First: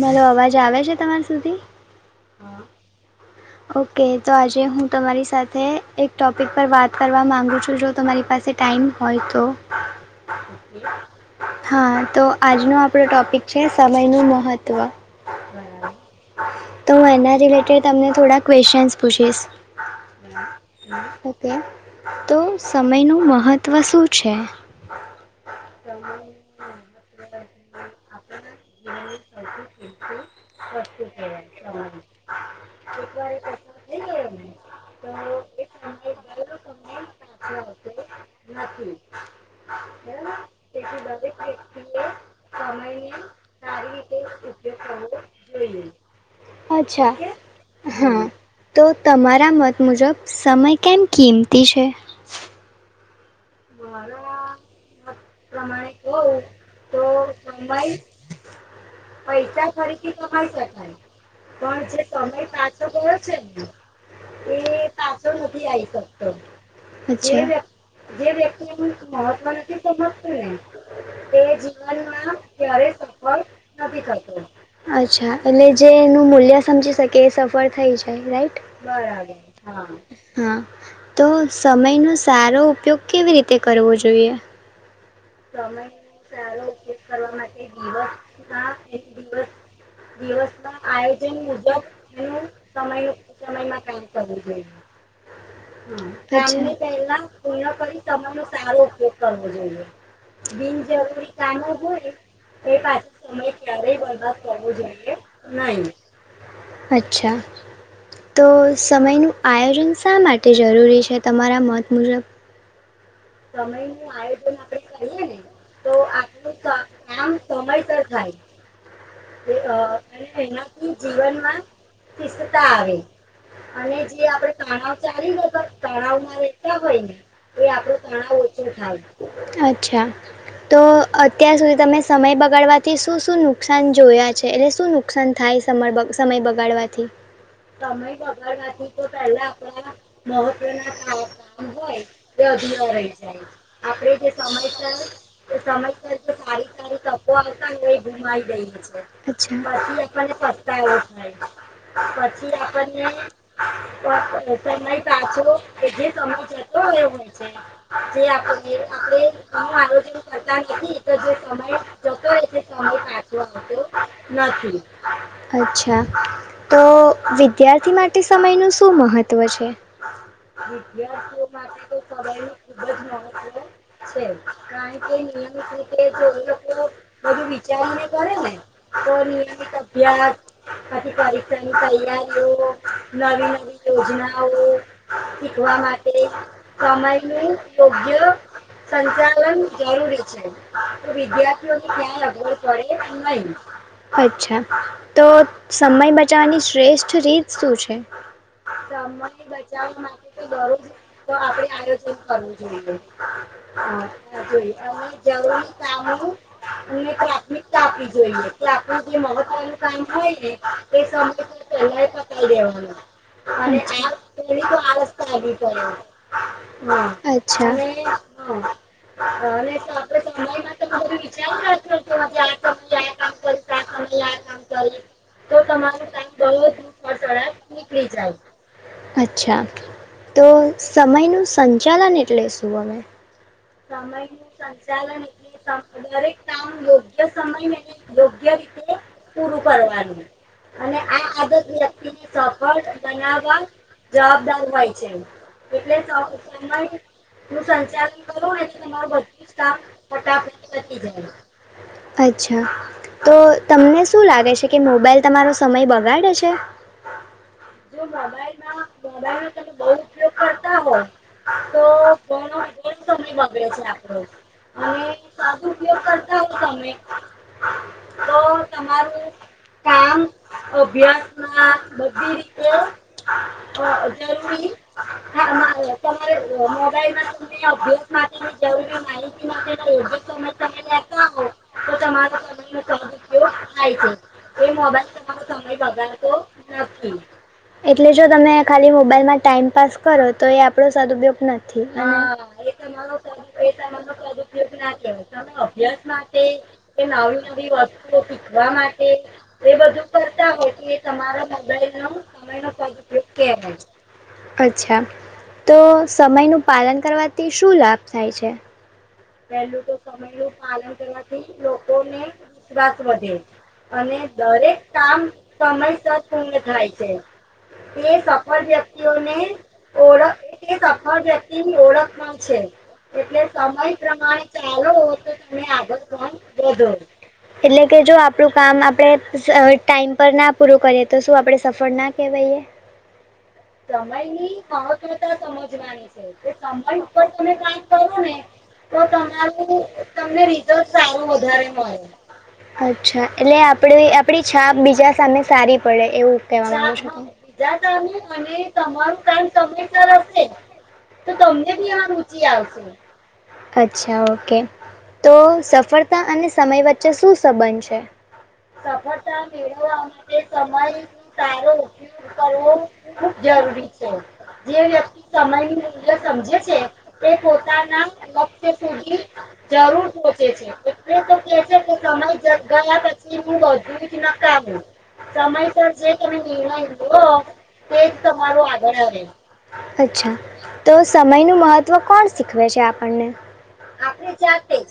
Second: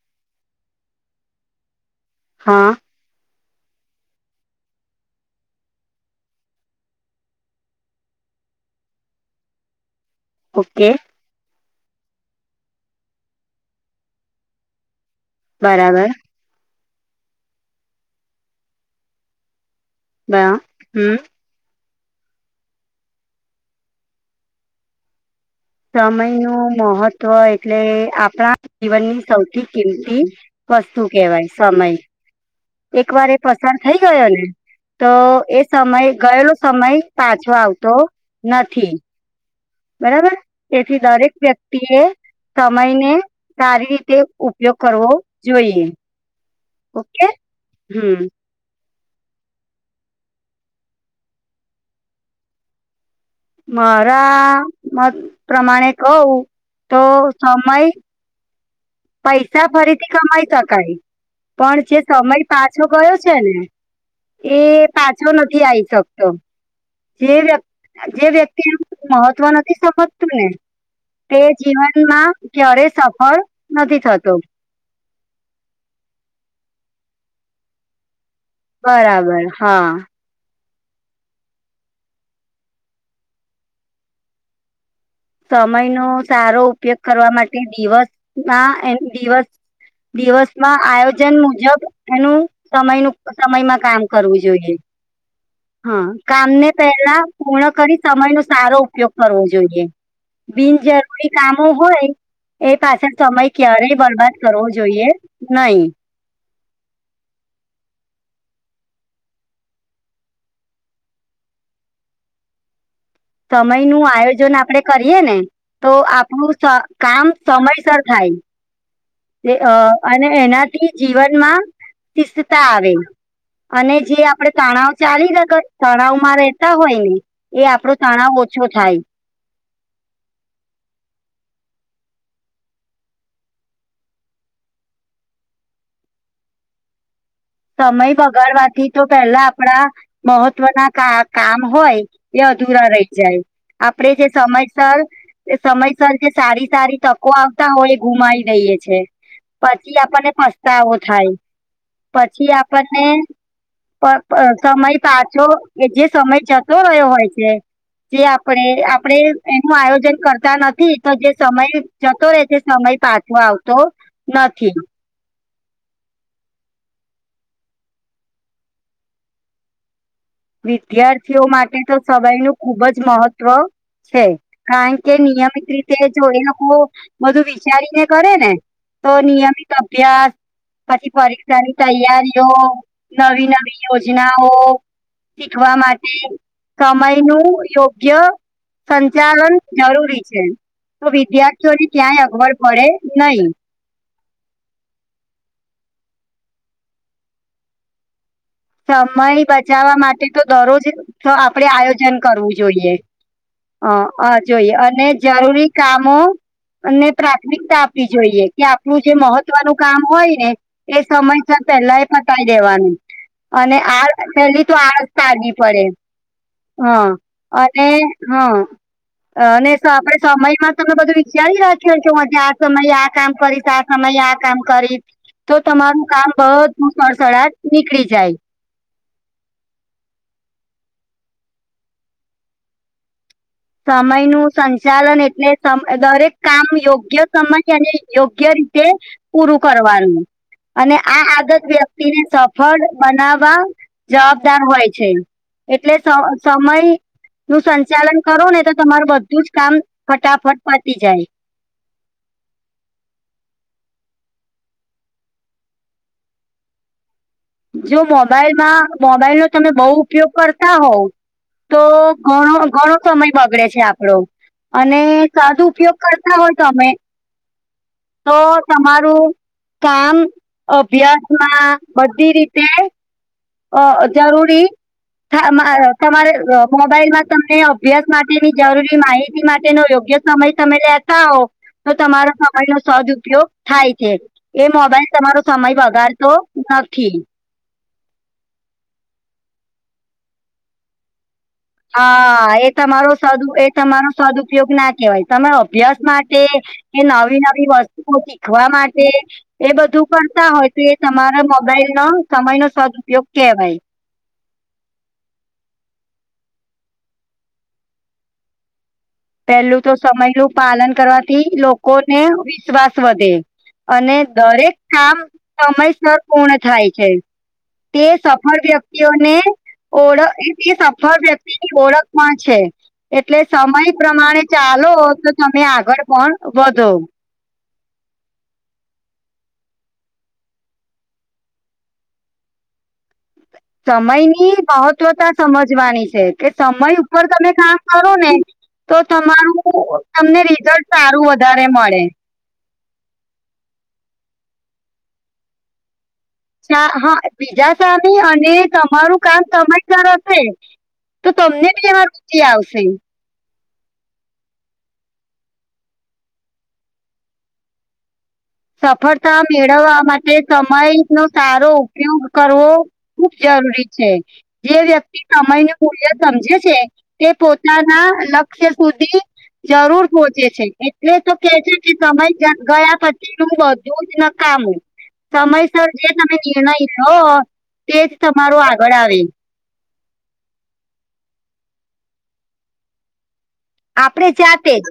મલો અવાજ આવે છે તમાર સુધી હા. ઓકે તો આજે હું તમારી સાથે એક ટોપિક પર વાત કરવા માંગુ છું જો તમારી પાસે ટાઈમ હોય તો ઓકે હા તો આજનો આપણો ટોપિક છે સમય નું મહત્વ. બરાબર તો હું એના રિલેટેડ તમને થોડા ક્વેશ્ચન પૂછીશ બરા હમ હું કેર. તો સમયનું મહત્ત્વ શું છે? સમય નું મહત્વ એટલે આપણા જીવનની સૌથી કિંમતી વસ્તુ કેવાય સમય. [inaudible] એક વાર એ પસાર થઈ ગયો ને. તો એ સમય ગયેલો સમય પાછો આવતો નથી. બરાબર એથી દરેક વ્યક્તિ એ સમય ને સારી રીતે ઉપયોગ કરવો જોઈએ. અચ્છા. ઓકે હા હમ. તો તમારા મત મુજબ સમય કેમ કિંમતી છે. મારા મત પ્રમાણે કવું તો સમય પૈસા ફરીથી કમાઈ શકાય. પણ જે સમય પાછો ગયો છે ને એ પાછો નથી આવીઈ શકતો જે અચ્છા વક્તિ જે વ્યક્તિ એનુંઈ મહત્વ નથી સમજતું ને તે જીવનમાં ક્યારે સફળ નથી થતો અચ્છા એટલે જે એનું મૂલ્ય સમજી શકે એ સફર થઇ જાય બરાબર રાઈટ. હા હા, તો સમય નો સારો ઉપયોગ કેવી રીતે કરવું જોઈએ? સમય નો સારો ઉપયોગ કરવા માટે દિવસમાં એ દિવસ દિવસમાં આયોજન મુજબ એનું સમય ન સમયમાં કામ કરવું જોઈએ. હા, કામને પેલા પૂર્ણ કરી સમયનોો સારો ઉપયોગ કરવો જોઈએ બિનજરૂરી કામો હોય એ પાછળ સમય ક્યારેય બરબાદ કરવો જોઈએ નયી. અચ્છા. તો સમયનું આયોજન શા માટે જરૂરી છે તમારા મત મુજબ? સમય નું આયોજન આપડે કરીએ ને તો આપણું કામ સમયસર થાય. થાઈ‌. અ અને એનાથી જીવનમાં તિસ્તા આવે. અને જે આપડે તણાવ ચાલીખ તણાવ માં રેતા હોય ને એ આપડો અચ્છા તો અત્યાર સુધી તમે સમય બગાડવાથી શું શું નુકસાન જોયા છે, એટલે શું નુકસાન થાય સમ સમય બગાડવાથી? સમય બગાડવાથી તો પેલા આપડા મહત્વના ક કામ હોય, એ અધુરા રહી જાય આપે જે સમયસર સમયસર જે સારી સારી તકો આવતા હોય એ ગુમાઈ ગુમાવી દઈ દઈએ છે છેથી પછી આપણને આપને પતા પસ્તાવો એવ થાય પછી આપણને સમય પાછો કે જે સમય જતો હોય, હ જે આપ આજન કરતા નથી, તો જો જતો સમય પાછો આવતો નથી. અચ્છા તો વિદ્યાર્થી માટે સમયનું શું મહત્ત્વ છે? વિદ્યાર્થીઓ માટે તો સય નું ખુબ જ મહત્વ છે, કારણ કે નિયમ છે કે જે લોકો બધું વિચારીને કરે ને તો તોરી નિયમિત અભ્યાસ આ પરીક્ષાની તૈયારીઓ નવી નવી યોજનાઓ શીખવા માટે સમય નું યોગ્ય સંચાલન જરૂરી છે, તો વિદ્યાર્થીઓને ત્યાં અગવડ પડે નહી. અચ્છા તો સમય બચાવવાની શ્રેષ્ઠ રીત શું છે? સમય બચાવવા માટે તો દરરોજ આપડે આયોજન કરવું જોઈએ, હ હ જોઈએ અને જરૂરી કામો, ને પ્રાથમિકતા આપવી જોઈએ, કે આપણું જે મહત્વનું કામ હોય ને એ સમય પેલા એ પતાવી દેવાનું અને આ પેલી તો આ રસ્તાાગી પડે હા અને અચ્છા હા અને આપે સમય માં તમે બધું વિચારી રાખ્યો કે હું આજે આ સમયે આ કામ કરીશ આ સમય આ કામ કરી તો તમારું કામ બધ સળસળજ નીકળી જાય, અચ્છા તો સમયનું સંચાલન એટલે શું? હવે સમય નું સંચાલન એટલે સમ દરેક કામ યોગ્ય સમય અને યોગ્ય રીતે પૂરું કરવાનું, અને આ આગત વ્યક્તિને સફળ બનાવવા જવાબદાર હોય છે. એટલે સમય નું સંચાલન કરો ને તો તમારું બધું જ કામ ફટાફટ પતી જાય. અચ્છા તો તમને શું લાગે છે, કે મોબાઈલ તમારો સમય બગાડે છે? જો મોબાઈલમાં મોબાઈલનોો તમે બહુ ઉપયોગ કરતા હોવ તો ઘણ ઘણ સમય બગડે છે, આપડો અને સાદું ઉપયોગ કરતા હોય તમે તો તમારું કામ અભ્યાસમાં બધ બી રીતે જરૂરી તમા- હા અ, તમારે અ, મોબાઈલમાં તમને અભ્યાસ માટેની જરૂરી માહિતી માટેનો યોગ્ય સમય તમે લેતા હો તો તમારો સમયનો સજ ઉપયોગ થાય છે એ મોબાઈલ તમારો સમય વગાડતો રાખી એટલે જો તમે ખાલી મોબાઈલમાં ટાઈમ પાસ કરો તો એ આપણો સદપયોગ નથી. હા એ તમારો સ એ તમારો સદુપયોગ ના કેહેવાય તમારો અભ્યાસ માટે એ નવી નવી વસ્તુઓ શીખવા માટે એ બધું કરતા હોય તો એ તમારા મોબાઈલ ન સમયનો સદ ઉપયોગ કેહવાય. અચ્છા તો સમયનું પાલન કરવાથી શું લાભ થાય છે? પેહલું તો સમયનું પાલન કરવાથી લોકોને વિશ્વાસ વધે અને દરેક કામ સમયસર પૂર્ણ થાય છે. તે સફળ વ્યક્તિઓને ઓળખ તે સફળ વ્યક્તિની ઓળખ પણ છે. એટલે સમય પ્રમાણે ચાલો તો તમે આગળ પણ વધો. એટલે કે જો આપણું કામ આપણે ટાઈમ પર ના પૂરું કરીએ તો શું આપડે સફળ ના કહેવાયએ? હ. સમયની મહત્વતા સમજવાની છે કે સમય ઉપર તમે કામ કરોને તો તમારું તમને રિઝલ્ટ સારું વધારે મળે. અચ્છા એટલે આપડે આપડી છાપ બીજા સામે સારી પડે. એવું કહેવા હા બીજા સામે માંગુ છું અને તમારું કામ તમે સમયસર હશે કરાવશે. તો તમને બી આમ રુચિ આવશે. અચ્છા ઓકે તો સફળતા અને સમય વચ્ચે શું સંબંધ છે? હા. સફળતા મેળવવા માટે સમય સારો ઉપયોગ કરવો ખુબ જરૂરી જે વ્યક્તિ સમય મૂલ્ય સમજે છે તે પોતાના [unintelligible] જરૂર પહોંચે છે એટલે તો કે છે કે સમય ગયા પછી હું બધું જ ના કર. સમયસર જે તમે નિર્ણય લઓ તેજ તમારો આગળ આવે. અચ્છા તો સમયનું મહત્વ કોણ શીખવે છે આપણને? આપડે જાતે જ.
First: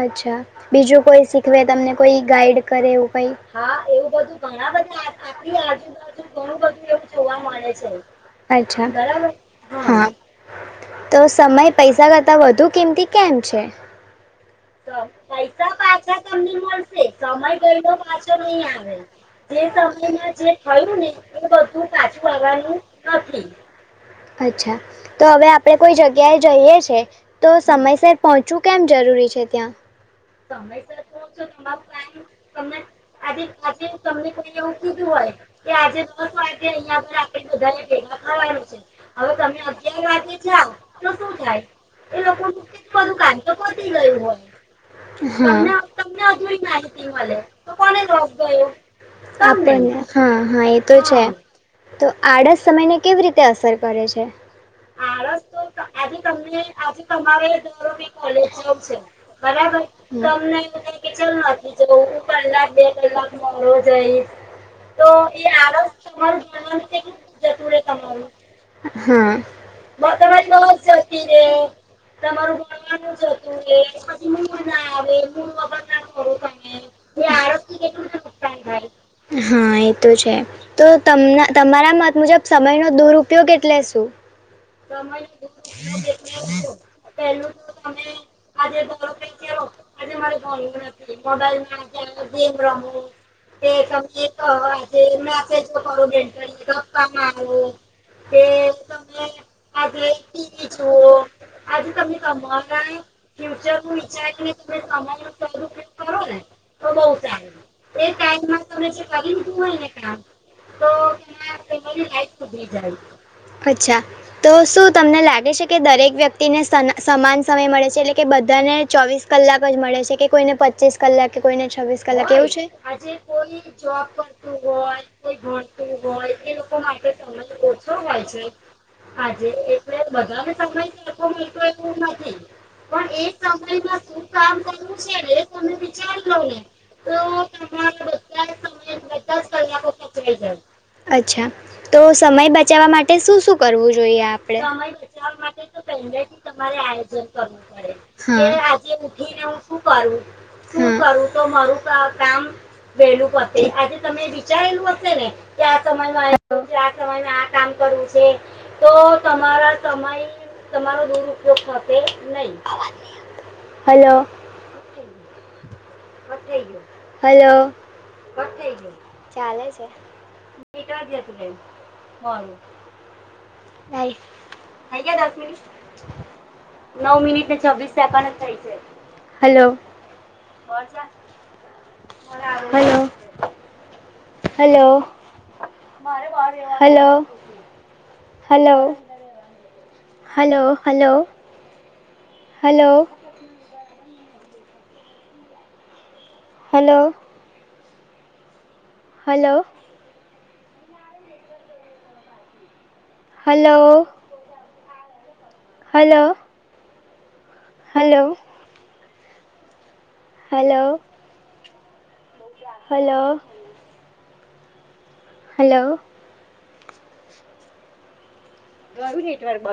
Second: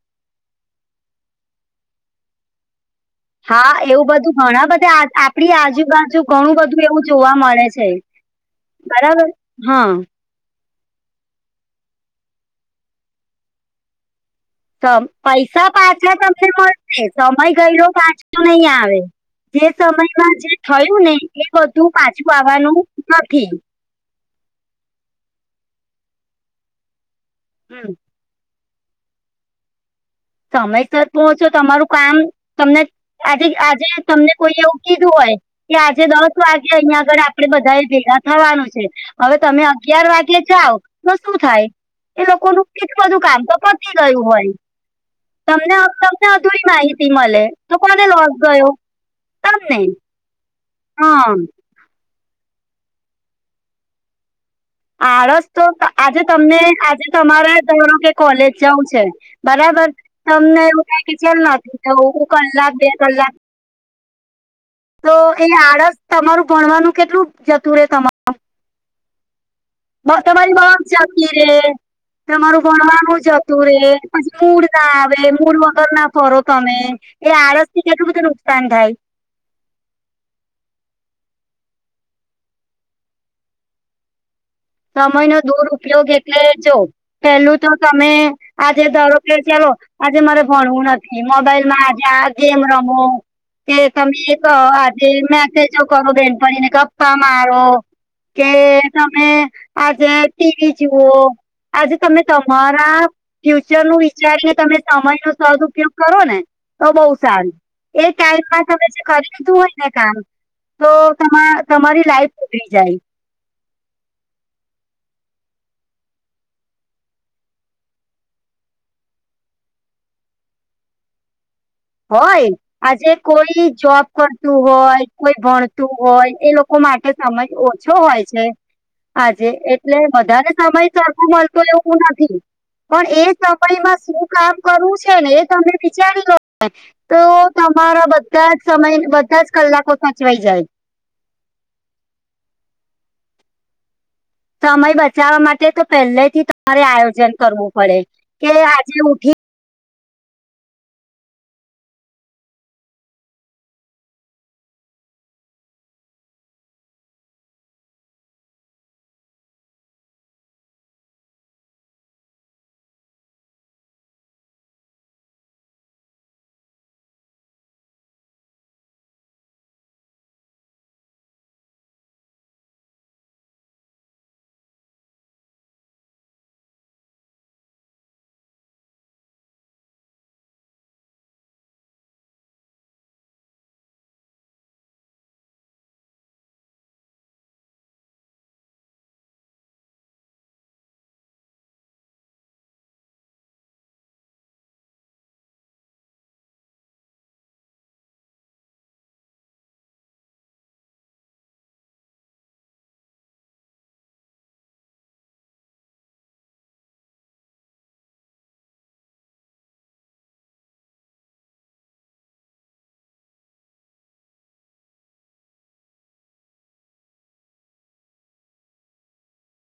અચ્છા બીજું કોઈ શીખવે તમને કોઈ ગાઈડ કરે એવું? હા એવું બધું ઘણા બધા આપડી આજુબાજુ ઘણું બધું એવું જોવા મળે છે અચ્છા. બરાબર. હા. તો સમય પૈસા કરતા વધુ કિંમતી કેમ છે? પૈસા પાછા તમને મળશે સમય ગયેલો પાછો નહી આવે. જે સમયમાં જે થયું ને એ બધું પાછું આવવાનું નથી. અચ્છા તો હવે આપણેે કોઈ જગ્યાએ જઈએ છે તો હમ સમયસર પહોંચું. કેમ જરૂરી છે ત્યાં? સમયસર પહોંચો તમારું કામ તમને આજે આજે તમને કોઈ એવું કીધું હો. કે આજે દસ વાગે અહીંયા આગળે આપડે બધા એ ભેગા થવાનું છે. હવે તમે અગયાર વાગ એટલે જાવ તો શું થાય એ લોકોનું કેટલું બધું કામ તો પતી ગયું હોય તમને તમને અધુરી માહિતી મળે તો કોને લોસ ગયો? તમને આપણને હા હા એ તો એ તો છે હા તો આડા સમયની કેવી રીતે અસર કરે છે? આળસ તો આજે તમને આજે તમારા ધરો કે કોલેજ જવું છે બરાબર તમને એવું કે નથ જવુ, કલાક બે કલાક જહી તો એ આળસ તમારુ વ્યવસ્થિત જતું રેય તમારું. હા. હું તમારી તો જતી રે. તમારું ભણવાનું જતું રે પછી મૂડના આવે મૂડ વગર ના ફરો તમે એ આળસથી કેટલું બધું નુકસાન થાય. હા એ તો છે તો તમના તમારા મત મુજબ સમયનો દુરપયોગ એટલે શું દૂર ઉપયોગ એટલે જો પેલું તો તમે આજે ધરો કે ચાલો આજે મારા ભણવું નથી મોબાઈલમાં આજે આ ગેમ રમો કે તમે એક અ આજે મેસેજો કરો બેનપણીને ગપ્પા મારો કે તમે આજે ટીવી જુઓ આજે તમે તમારા ફ્યુચરનું વિચારીને તમે સમયનો સદઉપયોગ કરો ને તો બઉુ સારું એ ટાઈમમાં તમે જે કરી લીધું હોય ને કામ તો તમા તમારી લાઈફ ઉડી જાય અચ્છા તો શું તમને લાગે છે કે દરેક વ્યક્તિને સમાન સમય મળે છે એટલે કે બધાને ચોવીસ કલાક જ મળે છે કે કોઈને પચીસ કલાક કોઈને છવ્વીસ કલાક એવું છે કોઈ જોબ કરતું હોય કોય ભણતું હોય એ લોકો માટે સમય ઓછો હોય છે. હા જ આજે એ એટલે વધારે સમય સરખો મળતો એવું નથી પણ એ ચપણીમાં શું કામ કરવું છે ને એ તમે વિચારી લો તો તમારા બધા જ સમય બધા જ કલાકો સચવાઈ જાય અચ્છા તો સમય બચાવવા માટે શું શું કરવું જોઈએ. સમય બચાવવા માટે તો પહેડથી તમારે આયોજન કરવું પડે હ એ આજે ઉઠીને હું શું કરું હ શું કરું તો મારું કામ વેલું પતે આજે તમે વિચારેલું હશે ને કે આ સમયમાં આ સમય આ કામ કરવું છે તો તમારા સમય તમારો દુરપયોગ થશે નહીં હલો હલો ચાલે છે. [unintelligible] બાય થય ગયા દસ મિનિટ નવ મિનિટને છવ્વીસ સેકન્ડ જ થઈ છે hello hello hello hello hello hello hello hello hello hello hello hello hello hello hello hello [unintelligible]